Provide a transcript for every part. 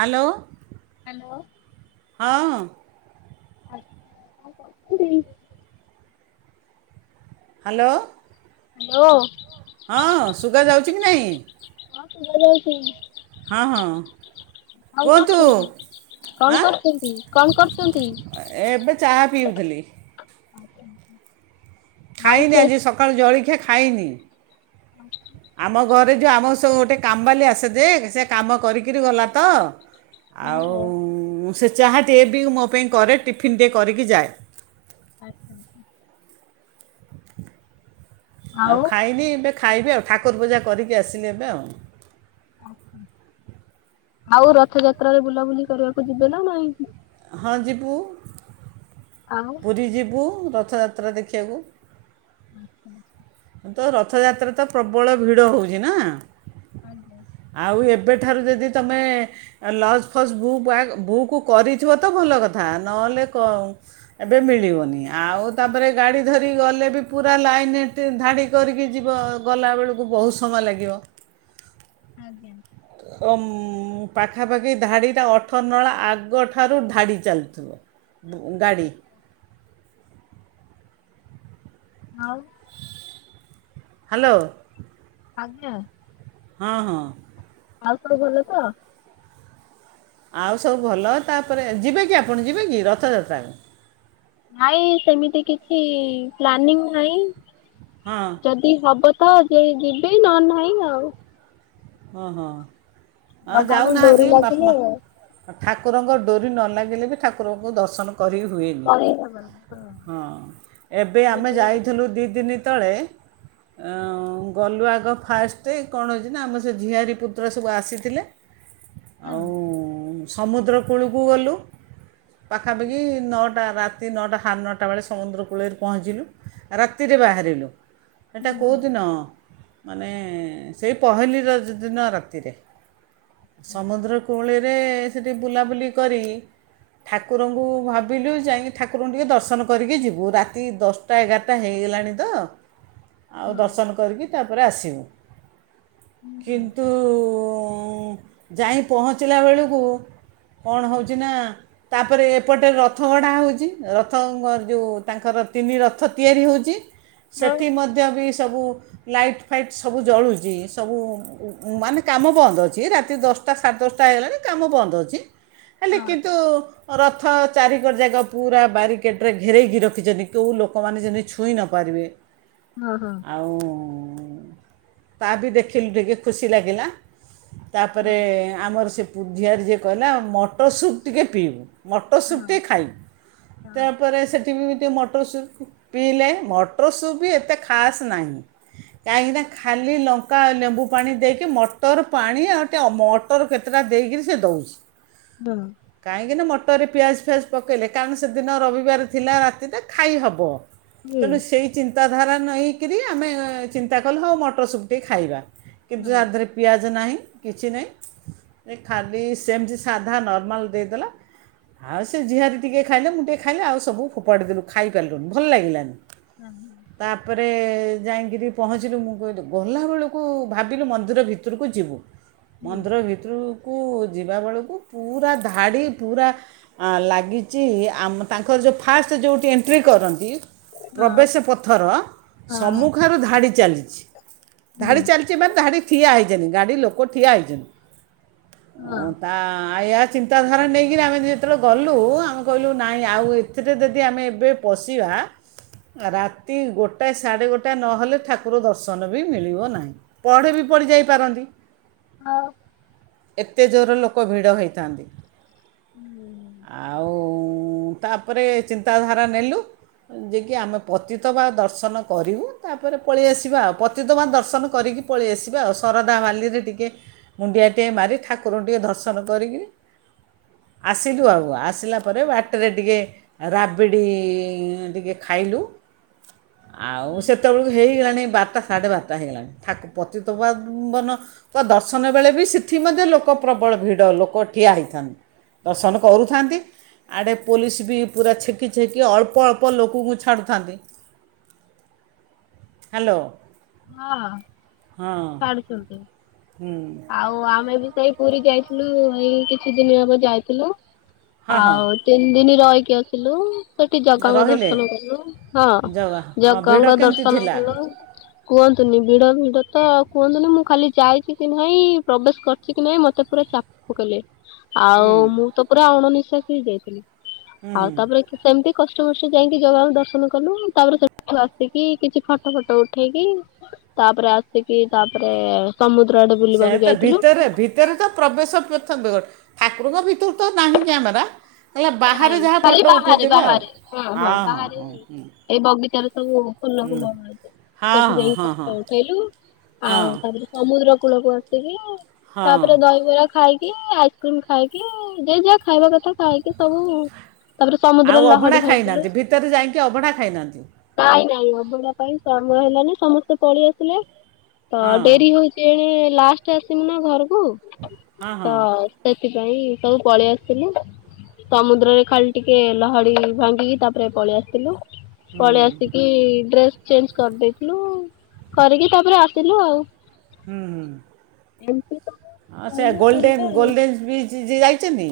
Hello. Hello. ହଁ। ଆଛା। Hello. Hello. ହଁ ଶୁଗା ଯାଉଛି କି ନାହିଁ। ହଁ ଶୁଭାଯାଉଛି ହଁ ହଁ କଣ କୁହନ୍ତୁ କରୁଛନ୍ତି କଣ ଆଁ କରୁଛନ୍ତି କଣ କରୁଛନ୍ତି? ଏବେ ଚାହା ପିଉଥିଲି [unintelligible] ଆଉ ଖାଇନି ସେ ଆଜି ସକାଳୁ ଜଳିକ୍ଷା ଖାଇନି। ଆମ ଘରେ ଯେଉ ଆମ ସବୁ ଗୋଟେ କାମବାଲି ଆସେ ଯେ ସେ କାମ କରିକିରି ଗଲା ତ ଆଉ ଓହୋ ସେ ଚାହାନ୍ତି ଏ ବି ମୋ ପାଇଁ କରେ ଟିଫିନ୍ ଟିକେ କରିକି ଯାଏ। ଆଚ୍ଛା। ଆଉ ଖାଇନି ଏବେ ଖାଇବି ଆଉ ଠାକୁର ପୂଜା କରିକି ଆସିଲି ଏବେ ଆଉ। ଆଉ ରଥଯାତ୍ରାରେ ବୁଲାବୁଲି କରିବାକୁ ଯିବେ ନା ନାଇଁ। ହଁ ଯିବୁ। ଆଉ ପୁରୀ ଯିବୁ ର ରଥଯାତ୍ରା ଦେଖିବାକୁ। ଆଜ୍ଞା ତ ରଥଯାତ୍ରା ତ ପ୍ରବଳ ଭିଡ଼ ହଉଛି ନା। ଆଉ ଏବେଠାରୁ ଯଦି ତୁମେ ଲଜ ଫଜ୍ ବୁକ୍ ବୁକ୍ କରିଥିବ ତ ଭଲ କଥା ନହେଲେ ଏବେ ମିଳିବନି ଆଉ ତାପରେ ଗାଡ଼ି ଧରିକି ଗଲେ ବି ପୁରା ଲାଇନରେ ଧାଡ଼ି କରିକି ଯିବ ଗଲାବେଳକୁ ବହୁତ ସମୟ ଲାଗିବ। ଆଜ୍ଞା। ଉଁ ପାଖାପାଖି ଧାଡ଼ିଟା ଅଠର ନଳା ଆଗଠାରୁ ଧାଡ଼ି ଚାଲିଥିବ। ଗାଡ଼ି। ଆଉ। ହ୍ୟାଲୋ। ଆଜ୍ଞା। ହଁ ହଁ। ଆଉ ସବୁ ଭଲ ତ? ଆଉ ସବୁ ଭଲ ତାପରେ ଯିବେ କି ଆପଣ ଯିବେ କି ରଥଯାତ୍ରା? ନାଇଁ ସେମିତି କିଛି ପ୍ଲାନିଂ ନାହିଁ। ହଁ ଯଦି ହବ ତ ଯ ଯିବେ ନ ନାହିଁ ଆଉ ହଁ ହଁ। ଆଉ ଭଗବାନ ଯାଉନାହାନ୍ତି ଡୋରି ବାପା ମା ଲାଗିଲେ ଠାକୁରଙ୍କ ଡୋରି ନ ଲାଗିଲେ ବି ଠାକୁରଙ୍କୁ ଦର୍ଶନ କରି ହୁଏନି କରେଇ ଦବନି ତ ହଁ ଏବେ ଆମେ ସେଇଟା ବି ଗୋଟେ ଯାଇଥିଲୁ ଦିଦିନି [unintelligible] ଗଲୁ ଆଗ ଫାଷ୍ଟ କଣ ହେଇଚିନା ଆମ ସେ ଝିଆରି ପୁତୁରା ସବୁ ଆସିଥିଲେ କଥା ଆଉ ସମୁଦ୍ରକୂଳକୁ ଗଲୁ। ପାଖାପାଖି ନଅ ରାତି ନଅଟା ସାଢ଼େ ନଅଟା ବେଳେ ସମୁଦ୍ର କୂଳରେ ପହଞ୍ଚିଲୁ ରାତିରେ ବାହାରିଲୁ। ଏଟା ହୁଁ କୋଉଦିନ? ମାନେ ସେଇ ପହିଲି ର ଦିନ ରାତିରେ। ସମୁଦ୍ରକୋଳି ସେଠି ବୁଲାବୁଲି କରି ଠାକୁରଙ୍କୁ ଭାବିଲୁ ଯାଇକି ଠାକୁରଙ୍କୁ ଟିକେ ଦର୍ଶନ କରିକି ଯିବୁ ରାତି ଦଶଟା ଏଗାଟା ହେଇଗଲାଣି ତ ଆଉ ହଁ ଦର୍ଶନ କରିକି ତାପରେ ଆସ ହୁଁ [inaudible] କିନ୍ତୁ ଉ ହୁଁ ଯାଇ ପହଞ୍ଚିଲା ବେଳକୁ କଣ ହଉଛି ନା ତାପରେ ଏପଟେ ରଥଗଢ଼ା ହଉଚି ରଥଙ୍କର ଯୋଉ ତାଙ୍କର ତିନି ରଥ ତିଆରି ହୋଉଚି। ହଁ ସେଠି ମଧ୍ୟ ବି ସବୁ ଲାଇଟ୍ ଫାଇଟ୍ ସବୁ ଜଳୁଚି ସବୁ ମାନେ କାମ ବନ୍ଦ ଅଛି ରାତି ଦଶଟା ସାଢ଼େ ଦଶଟା ହେଇଗଲାଣି କାମ ବନ୍ଦ ଅଛି। ହେଲେ ହଁ କିନ୍ତୁ ରଥ ଚାରିକଡ଼ ଯାକ ପୁରା ବ୍ୟାରିଗେଟରେ ଘେରାଇକି ରଖିଛନ୍ତି କେଉ ଲୋକମାନେ ଯେମିତି ଛୁଇଁ ନ ପାରିବେ। ହଁ ହଁ ଆଉ। ହଁ ତା ବି ଦେଖିଲୁ ଟିକେ। ଖୁସି ଲାଗିଲା। ହଁ ତାପରେ ଆମର ସେ ଝିଆରେ ଯିଏ କଲା ମଟର ସୁପ୍ ଟିକେ ପିଇବୁ। ମଟ ସୁୁପ ହଁ ଟିକେ ଖାଇବୁ ହଁ ତାପରେ ସେଠି ମଟର ସୁପ୍ କୁ ପିଇଲେ ମଟର ସୁପବି ଅତେ ଖାସ ନାହିଁ କାହିଁକିନା ଖାଲି ଲଙ୍କା ଆଉ ଲେମ୍ବୁ ପାଣି ଦେଇକି ମଟର ପାଣି ଆଉ ଟେ ମଟର କେତେଟା ଦେଇକରି ସେ ଦଉଛି। ହଁ କହିଁକିନା ମଟ ଟୋରେ ପିଆଜ ଫିଆଜ ପକାଇଲେ କାରଣ ସେଦିନ ରବିବାର ଥିଲା ରାତିରେ ଖାଇହବ। ହୁଁ ତେଣୁ ସେଇ ଚି ଧାରା ନାହେଇକିରି ଆମେ ଚିନ୍ତା କଲୁ ହଁ ମଟର ସୁପ ଟିକେ ଖାଇବା। କିଛି ହଁ ଆ ଦେହ ରେ ପିଆଜ ନାହିଁ। କିଛି ନାହିଁ ଏ ଖାଲି ସେମ୍ ତି ସାଧା ନର୍ମାଲ ଦେଇଦେଲା ଆଉ ସେ ଝିଆରୀ ଟିକେ ଖାଇଲା ମୁଁ ଟିକେ ଖାଇଲି ଆଉ ସବୁ ଫୋପାଡ଼ି ଦେଲୁ ଖାଇପାରିଲୁନୁ ଭଲ୍ ଲାଗିଲାନି। ହଁ ତାପରେ ଯାଇଙ୍କିରି ପହଞ୍ଚିଲୁ ମୁଁ କହିଲି ଗଲାବେଳକୁ ଭାବିଲୁ ମନ୍ଦିର ଭିତରକୁ ଯିବୁ। ହୁଁ ମନ୍ଦିର ଭିତୁରୁକୁ କୁ ଯିବା ବେଳକୁ ପୁରା ଧାଡ଼ି ପୁରା ଲାଗିଚି ଆମ ତାଙ୍କର ଯୋଉ ଫାଷ୍ଟ ଯୋଉଠି ଏଣ୍ଟ୍ରି କରନ୍ତି ହଁ ପ୍ରବେସ ପଥର ହଁ ସମ୍ମୁଖରୁ ଧାଡ଼ି ଚାଲି [unintelligible] ହୁଁ ତାରିଫ୍ ଚାଲଯିବା ଧାଡିରେ ଠିଆ ହେଇତେ ଗାଡ଼ି ଲୋକଠିଆ ହୋଇଚନ୍ତ ହଁ ଉଁ ତା କାଳିଆ ଚିନ୍ତା ଧାରା ନେଇକି ଆମେ ଯେତେ ବେଳେ ଗଲୁ ଆମେ କହିଲୁ ନାଇଁ ଆଉ ଏଥିରେ ଯଦି ଆମେ ଏବେ ପଶିବା ରାତି ଗୋଟାଏ, ସାଢ଼େ ଗୋଟାଏ ନହେଲେ ଠାକୁର ଦର୍ଶନ ବି ମିଳିବ ନାହିଁ। ବଢି ବି ପଡିଯାଇ ପାରନ୍ତି। ଆଉ ଏତେ ଜୋର ଲୋକ ଭିଡ଼ ହୋଇଥାନ୍ତି। ହୁଁ ଉ ତା ପରେ ଚିନ୍ତା ଧାରା ନେଲୁ। ଯେ କି ଆମେ ପତିତପା କରିକି ପଳି ଆସିବା ଆଉ ସରଧା ବାଲିରେ ଟିକେ ମୁଣ୍ଡିଆ ଟିଏ ମାରିଥ ଆସ ସେଠାରେ ଟିକେ ରାବିଡି ଟିକେ ଖାଇଲୁ। କରିକି ପଳିଆସିବ ବାରଟା ସାଢେ ବାରଟା ବା ଠାକୁ ପତିତ ପା ବସନ କରୁଥାନ୍ତି ଆଡେ ଅଳ୍ପ ଅଳ୍ପ ଲୋକଙ୍କୁ ଛାଡୁଥାନ୍ତି। ହାଲୋ ହଁ ଛାଡୁଚନ୍ତି। ହୁଁ ଆଉ ଆମେ ବି ଏଇ ପୁରି ଯାଇଥିଲୁ। ଏଇ କିଛି ଦିନ ହେବ ଯାଇଥିଲୁ। ହଁ ହଁ ଆଉ ତିନି ଦିନ୍ ରହି କିଏ କିଲୋ ସେଠି ଜଗା କଲୁ ରହିଲେ ହଁ ଜଗା ହଁ ଜଗା ଭିଡ଼ ଙ୍କ କେମିତି ଦର୍ଶନ ଥିଲା କଲ କୁହଁନ୍ତୁନି ଭିଡ଼ ଭିଡ଼ ତ କୁହନ୍ତୁନି ମୁଁ କାଲି ଯାଇଚି। କି ନାହିଁ ପ୍ରବେଶ କରିଛି କି ନାହିଁ ମତେ ପୁରା ଚାପ ପକେଇଲ। ହୁଁ ଆଉ ମୁଁ ତ ପୁରା ଅଣନି ଷାକ ହେଇ ଯାଇଥିଲେ ହୁଁ ଆଉ ହୁଁ ତାପରେ କି ସେମିତି କଷ୍ଟ କଷ୍ଟ ଯାଇକି ଜଗକୁ ଦର୍ଶନ କଲୁ ତାପରେ ସେଠୁ ଆସିକି କିଛି ଫଟୋ ଫଟ ଉଠେଇକି ତାପରେ ଆସିକି ତାପରେ ସମୁଦ୍ର ଆଡେ ସେ ବୁଲିବାକୁ ତ ଯାଇଥିଲୁ। ଭିତରେ ଭିତରେ ତ ପ୍ରବେଶ କରିନ୍ତ ଗୋଟେ ଠାକୁରଙ୍କ ଭିତରୁ ତ ନାହିଁ କି ଆମେରା ନାଇଁ ଖାଲି ବାହାରେ ବାହାରେ ହଁ ହଁ ବାହାରେ ହଁ ହଁ ହୁଁ, ଏଇ ବଗିଚାରେ ସବୁ ଫୁଲ ହୁଁ। ଫୁଲ ହଁ ସେଠି ଯାଇକି ହଁ ହଁ ଫଟ ଉଠେଇଲୁ, ହଁ ଆଉ ତାପରେ ସମୁଦ୍ର କୂଳକୁ ଆସିକି ହଁ ହଁ ତାପରେ ଦହିବରା। ଖାଇକି ଆଇସ୍କ୍ରିମ୍ ଖାଇକି ଯ ଯାହା ଖାଇବା କଥା ଖାଇକି ହ। ଆଉ ଅଭଣା ଖାଇନାହାଁନ୍ତି ଭିତରେ ଯାଇକି ଅଭଣା ଖାଇନାହାନ୍ତି। ଆଉ ଅଭଡ଼ା ପାଇଁ ସମୟ ହେଲାନି ସମସ୍ତେ ପଳେଇ ଆସିଲେ। ତ ହଁ ଡେରି ହଉଛି ଏ। ଲାଷ୍ଟ ଆସିବୁ ନା ଘର ହଁ ତ ହଁ ସେ ସେଥିପାଇଁ ସବୁ ପଳେଇ ଆସିଥିଲୁ। ସମୁଦ୍ରରେ ଖାଲି ଟିକେ ଲହଡି ଭାଙ୍ଗିକି ତାପରେ ପଳେଇ ଆସିଥିଲୁ। ପଳେଇ ଆସିକି ଡ୍ରେସ ଚେଞ୍ଜ କରିଦେଇଥିଲୁ କରିକି ତାପରେ ଆ ଥିଲୁ ଆଉ। ହୁଁ ଏମିତି ଆ ସବୁ ସେ ରହିଲୁ ପୁରୀରେ ଗୋଲଡେନ ଗୋଲଡେନ୍ ବିଚ ଯାଇ ପାଟମେ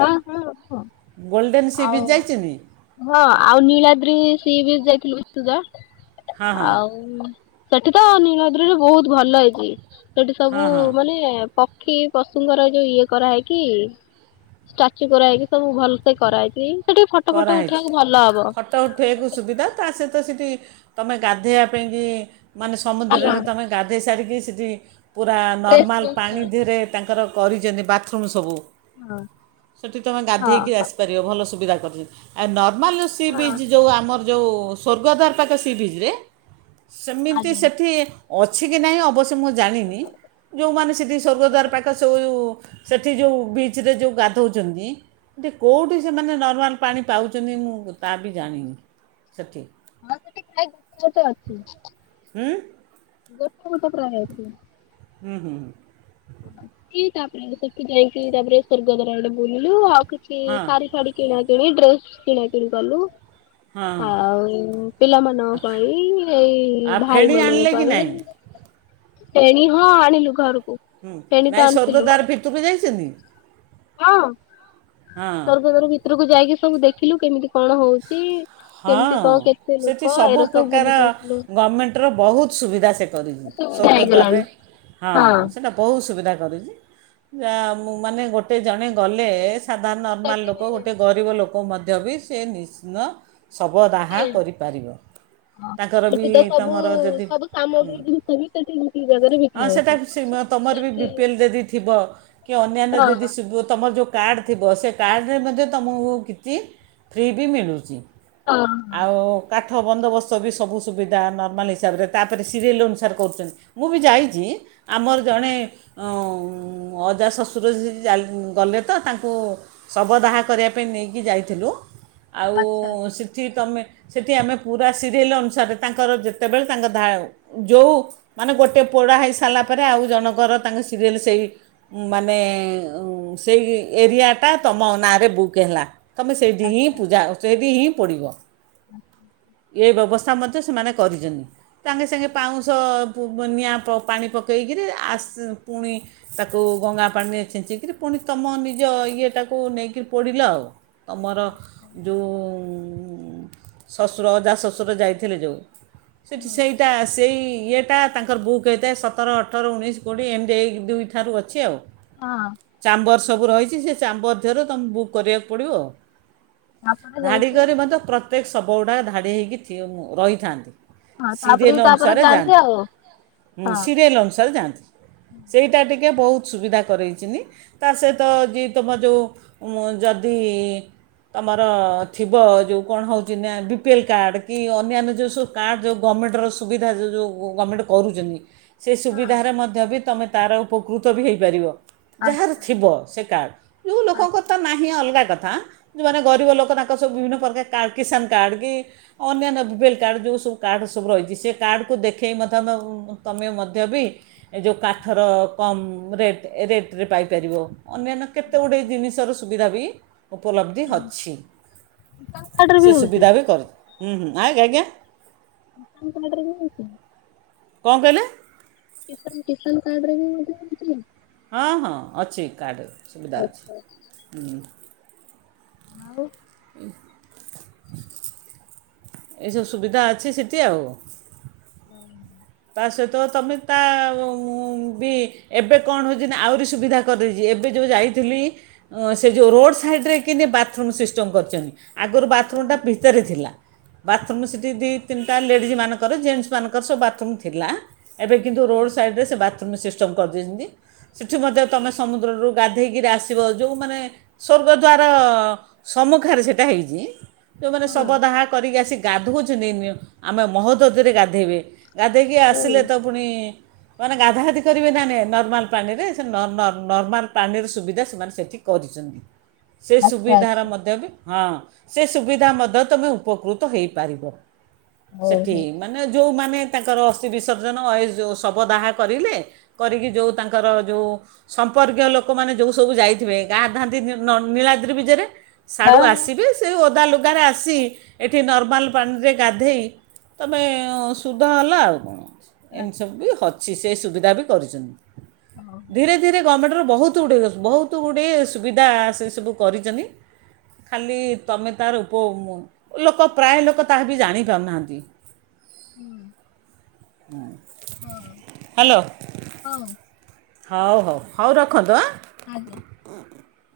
ହ ହ ଗୋଲ୍ଡେନ୍ ସି ବିଚ୍ ଆଉ ଯାଇଛନ୍ତି ହଁ ଆଉ ନୀଳଦି। ଟିଭି ଯାଇଖି ଉ ହଁ ହଁ ଆଉ। ସେଠି ତ ନୀଳଦ୍ରରେ ବହୁତ ଭଲ ହେଇଛି। ସେଠି ସବୁ ହଁ ହଁ ମାନେ ପକ୍ଷୀ ପଶୁଙ୍କର ଯୋଉ ଇଏ କରାହେଇକି ଷ୍ଟାଚୁ କରାହେଇକି ସବୁ ଭଲ ସେେ କରାହେଇକ ସେଠି ଫଟୋ ଫଟୋ କରାହୋଇଛି ଉଠେଇବାକୁ ଫଟୋ ଉଠେଇବାକୁ ସୁବିଧା ତା ସହିତ ସେଇଠି ତୁମେ ଗାଧୋଇବା ପାଇଁକି ମାନେ ସମୁଦ୍ରରେ ତମେ ଗାଧୋଇ ସାରିକି ଦି ସିଧି ପୁରା ନର୍ମାଲ୍ ପାଣି ଦେହରେ ତାଙ୍କର କରିଛନ୍ତି ବାଥରୁମ୍ ସବୁ ସେଠି ତମେ ହଁ ଗାଧକି ଆସିପାରିବ ଭ ସୁବିଧ କଥା ଏ ନ ହଁ ଲୁ ଯଉ ଆମର ଯେଉଁ ସଵର୍ଗଦାର ପାଖ ସିିବିକିରେ। ସମ୍ମତି ସଠି। ଅଛି କି ନାହିଁ ଅବଶ୍ୟ ମୁଁ ଜାଣିନି ଯେଉଁମାନେ ସେଠି ସ୍ୱର୍ଗଦ୍ୱାର ପାଖ ସେ ଯେଁ ସେଠି ଯେଉଁ ବିଚ୍ରେ ଯେଉଁ ଗାଧଉଛନ୍ତି ଟ କେଉଁଠି ସେମାନେ ନର୍ମାଲ୍ ପାଣି ପାଉଛନ୍ତି ମୁଁ ତା ବି ଜାଣିନି? ସେଠି ହଁ ସେଠି ଖ ଗୋେ ଗୋଟେ ଅଛି। ଗୋଟେ ଗୋଟେ ପ୍ରାୟେ ଥିଲା ହୁଁ ହୁଁ। ତାପରେ ସେଠି ଯାଇକି ତାପରେ ସ୍ଵର୍ଗଦ୍ଵାର ଆଡେ ବୁଲିଲୁ ଆଉ। କିଛି ହଁ ସାଡି ଫାଦି କିଣା କିଣି ଡ୍ରେସ କିଣକିଣଗଲୁ। ହଁ ଆଉ ପିଲାମାନଙ୍କ ପାଇଁ ଏଇ ଆଉ ଭାଇ ଫେଣି ମାନଙ୍କ ଆଣିଲେ କି ପାଇଁ। ନାହିଁ ଏଣୀ ହଁ ଆଣିଲୁ ଘରକୁ। ହୁଁ ଫେଣି ନାଇଁ ତ ଆଣିଥିଲୁ ସ୍ୱର୍ଗଦ୍ଵାରାଭିତିତକୁ ଯାଇଛନ୍ତି। ହଁ [inaudible] ହଁ ସ୍ୱଗଦ୍ଵାର ପତ୍ରକୁ ଯାଇକି ସବୁ ଦେଖିଲୁ କେମିତି କଣ ହଉଛି? କେମିତି ହଁ କଣ କେତେ ସେଠି ଲୋକ ସବୁ ଏରା ପ୍ର୍ରକାର ବୁଲିକି ଆସିଲୁ ଗଭର୍ଣ୍ଣମେଣ୍ଟର ବହୁତ ସୁବିଧା ସେ କରିଛି ସୁବିଧା ସ୍ୱର୍ଗଦ୍ୱାରରେ ହେଇଗଲାଣି। ହଁ ସେଇଟା ବହୁତ ସୁବିଧା। ଯ ମାନେ ଗୋଟେ ଜଣେ ଗଲେ। ସାଧାରଣ ନର୍ମାଲ ସେଠି ଲୋକ ଗୋଟେ ଗରିବ ଲୋକ। ମଧ୍ୟ ବି ସେ ନିଶ୍ଚିତ ଶବ ଦାହା କରିପାରିବ ତାଙ୍କର ବି ସେଠି ତ ସବୁ ତମର ଯଦି ସବୁ ସାମଗ୍ରୀ ଜିନିଷ ବି ସେଠି ଗୋଟିଏ ଜାଗାରେ ହଁ ବିକ୍ରି ହଉଛି। ସେଇଟା ତୁମର ବି ବି ସେଠି ପିଏଲ୍ ଯଦି ଥିବ କି ଅନ୍ୟାନ୍ୟ ଯଦି ତୁମର ଯେଉଁ କାର୍ଡ଼ ଥିବ ସେ କାର୍ଡ଼ରେ ମଧ୍ୟ ତୁମକୁ କିଛି ଫ୍ରି ବି ମିଳୁଛି। ଆଉ କାଠ କଠ ବନ୍ଦୋବସ୍ତ ବି ସବୁ ସୁବିଧା ନର୍ମାଲ ହିସାବରେ ତପରେ ସିରିଏଲ ଅନୁସାରେ କରୁଛନ୍ତି ମୁଁ ବି ଯାଇଛି ଆମର ଜଣେ ଅଜା ହଶଶୁର ଗଲେ ତ ତାଙ୍କୁ ଶବଦାହା କରିବା ପାଇଁ ନେଇକି ଯାଇଥିଲୁ। ଆଉ ସେ ତୁମେ ସେଠି ଆମେ ପୁରା ସିରିଏଲ ଅନୁସାରେ ତାଙ୍କର ଯେତେବେଳେ ତାଙ୍କ ଯେଉଁ ମାନେ ଗୋଟିେ ପୋଡ଼ା ହେଇସାରିଲା ପରେ ଆଉ ଜଣଙ୍କର ତାଙ୍କ ସିରିଏଲ ସେଇ ମାନେ ସେଇ ଏରିଆଟା ତୁମ ନାଁରେ ବୁକ୍ ହେଲା ତୁମେ ସେଇଠି ହିଁ ପୂଜା ସେଇଠି ହିଁ। ପିଡିବ। [inaudible] ଏ ବ୍ୟବସ୍ଥା ମଧ୍ୟ ସେମାନେ କରିଛନ୍ତିଛନ୍ତି ସାଙ୍ଗେ ସାଙ୍ଗେ ପାଉଁଶ ନିଆଁ ପାଣି ପକେଇକରି ପୁଣି ତାକୁ ଗଙ୍ଗା ପାଣିରେ ଛେଞ୍ଚିକିରି ପୁଣି ତୁମ ନିଜ ଇଏଟାକୁ ନେଇକିରି ପଡ଼ିଲ ଆଉ ତମର ଯୋଉ [unintelligible] ଅଜା ଶ୍ୱଶୁରରେ ଯାଇଥିଲେ ଯେଉଁ ସେଠି ସେଇଟା ସେଇ ଇଏ ଟା ତାଙ୍କର ବୁକ୍ ହେଇଥାଏ ସତର ଅଠର ଉଣେଇଶ କୋଡ଼ିଏ ଏମ୍ ଡି ଏ ଦୁଇ ଠାରୁ ଅଛି ଆଉ। ହଁ। ଚାମ୍ବର ସବୁ ରହିଛି ସେ ଚାମ୍ବର ଦେହରେ ତୁମକୁ ବୁକ୍ କରିବାକୁ ପଡ଼ିବ ଆଉ। ଧାଡି କରି ମଧ୍ୟ ପ୍ରତ୍ୟେକ ଶବ୍ଦ କୋଡ଼ା ଧାଡ଼ି ହୋଇକି ଠି ରହିଥାନ୍ତି। ହଁ ତାପରେ ସିରିଏଲ ବି ତାପରେ ଅନୁସାରେ ଯାଆନ୍ତି ଆଉ ସିରିଏଲ ଅନୁସାରେ ଯାଆନ୍ତି ସେଇଟା ଟିକେ ବହୁତ ସୁବିଧା କରରେଇଚନ୍ତି ତା ସହିତ ଯ ତୁମ ଯେଉ ଯଦି ତମର ଥିବ ଯେ କଣ ହେଉଛି ନା ପି ବିପିଏଲ୍ କାର୍ଡ କି ଅନ୍ୟାନ୍ୟ ଯଉ ସୁ କାର୍ଡଉଁ ଗଭର୍ଣ୍ଣମେଣ୍ଟର ସୁବିଧାଉ ଗଭର୍ଣ୍ଣମେଣ୍ଟ କରୁଚନ୍ତି। ସେ ସୁବିଧାରେ ମଧ୍ୟ ବି ତମେ ତାର ଉପକୃତ ବି ହେଇପାରିବ। ଯାହାର ଥିବ ସେ କାର୍ଡ଼ ଯୌ ଲୋକଙ୍କତ ନାହିଁ ଅଲଗା କ ଆଁ ଯୋାନେ ଗରିବ ଲୋକ ତାଙ୍କ ସବୁ ବିଭିନ୍ନ ପ୍ରକାର କାର୍ କିଷାନ କାର୍ଡ କି ଅନ୍ୟାନ୍ୟ ଭଲ କାର୍ଡ଼ ଯେଉଁ ସବୁ କାର୍ଡ଼ ସବୁ ରହିଛି ସେ କାର୍ଡ଼କୁ ଦେଖେଇ ମଧ୍ୟ ତୁମେ ମଧ୍ୟ ବି ଯେଉଁ କାଠର କମ ରେ ରେଟରେ ପାଇପାରିବ। ଅନ୍ୟାନ୍ୟ କେତେ ଗୁଡଏ ଜିନିଷ ର ସୁବିଧା ବି ଉପଲବ୍ଧି ଅଛି କିଷାନ କାର୍ଡରେ ବି ସେ ହଉଛି। ସୁବିଧା ବି କରି ହୁଁ ହଁ ଆଜ୍ଞା ଆଜ୍ଞା। [unintelligible] କଣ କହିଲେ? କିଷାନ୍ କିଷାନ୍ କାର୍ଡ ରେ ବି ମଧ୍ୟ [unintelligible] ହଁ ହଁ ଅଛି କାର୍ଡ। ସୁବିଧା ଅଛି ହୁଁ। ଆଉ ଏସବୁ ସୁବିଧା ଅଛି ସେଠି ଆଉ। ହଁ। ତା ସହିତ ତମେ ତା ବି ଏବେ କଣ ହେଉଛି ନା ଆହୁରି ସୁବିଧା କରିେଇଛି ଏବେ ଯେଉଁ ଯାଇଥିଲି ସେ ଯେଉଁ ରୋଡ଼ ସାଇଡ଼ରେ କିନି ବାଥରୁମ୍ ସିଷ୍ଟମ କରିଛନ୍ତି। ଆଗରୁ ବାଥରୁମ୍ ଟା ଭିତରେ ଥିଲା। ବାଥରୁମ ସେଠ ଦି ତିନିଟା ଲେଡି ମାନଙ୍କର ଜେଟ ମଙ୍କର ସବୁ ବାଥ୍ ଥିଲା। ଏବେ କିନ୍ତୁ ରୋଡ ସାଇଡ ରେ ସେ ବାତ ସିଷ୍ଟମ କରିଦେଇଛନ୍ତି ସେଠି ମଧ୍ୟ ତୁମେ ସମୁଦ୍ରରୁ ଗାଧେଇକରି ଆସିବ ଯେଉଁମାନୋନେ ସ୍ୱର୍ଗ ଦ୍ୱାର ସମ୍ମୁଖରେ ସେଇଟା ହେଇଛି। ଯୋଉମାନେେ ଶବଦାହା କରିକି ଆସିିକ ଗାଧୋଉଚୁ ନିନି ନିଅ ଆମେ ମହୋଦଦିରେ ଗାଧେଇବେ ଗା ଦେଇକି ଆସିଲେ ତ ପୁଣି ମାନେ ଗାଧାଗାଧି କରିବେ ନାନେ ନର୍ମାଲ ପାଣିରେ ସେ ନ ନ ନର୍ମାଲ ପାଣିର ସୁବିଧା ସେମାନେ ସେଠି କରିଛନ୍ତି। ସେ ସୁବିଧାର ମଧ୍ୟ ବି ହଁ ସେ ସୁବିଧା ମଧ୍ୟ ତମେ ଉପକୃତ ହେଇପାରିବ। ସେଠି ମାନେ ଯୋଉମାନ୍ ତାଙ୍କର ଅସ୍ଥି ବିସର୍ଜନ ଅ ଏଜଉ ଶବଦାହା କରିଲେ କରିକି ଯଉ ତାଙ୍କର ଯଉ ସମ୍ପର୍କୀୟ ଲୋକମାନେ ଯଉ ସବୁ ଯାଇଥିବେ ଗାଧାଥାଆନ୍ତି ନି ନୀଳାଦ୍ରି ବିଜେରେ। ସାଡୁ ଆସିବେ ସେ ଓଦା ଲୋ ଦାରେ ଆସି ଏଠି ନର୍ମାଲ ପାଣିରେ ଗାଧେଇ ତମେ ଉଁସୁ [inaudible] ଆଉ। ଏମିତି ସବୁ [inaudible] ଚି ସେ ସୁବିଧା ବି କରୁଚନ୍ତି ଧୀରେ ଧୀରେ ଗମେଟର [unintelligible] ବହୁତ୍ ଗୁଡ଼ିଏ ବହୁତୁ ଗୁଡ଼ିଏ ସୁବିଧା ସେ ସବୁ କରିଚନ୍ତି ଖାଲି ତମେ ତାର ଉପ ଲୋକ ପ୍ରାୟ ଲୋକ ତାହାବି ଜାଣିପାରୁ ନାହାଁନ୍ତି। [inaudible] [inaudible] ଅ ହ୍ୟାଲୋ ହୋଉ ହଉ ହଉ ହଉ ରଖନ୍ତୁ ଆଁ। [inaudible]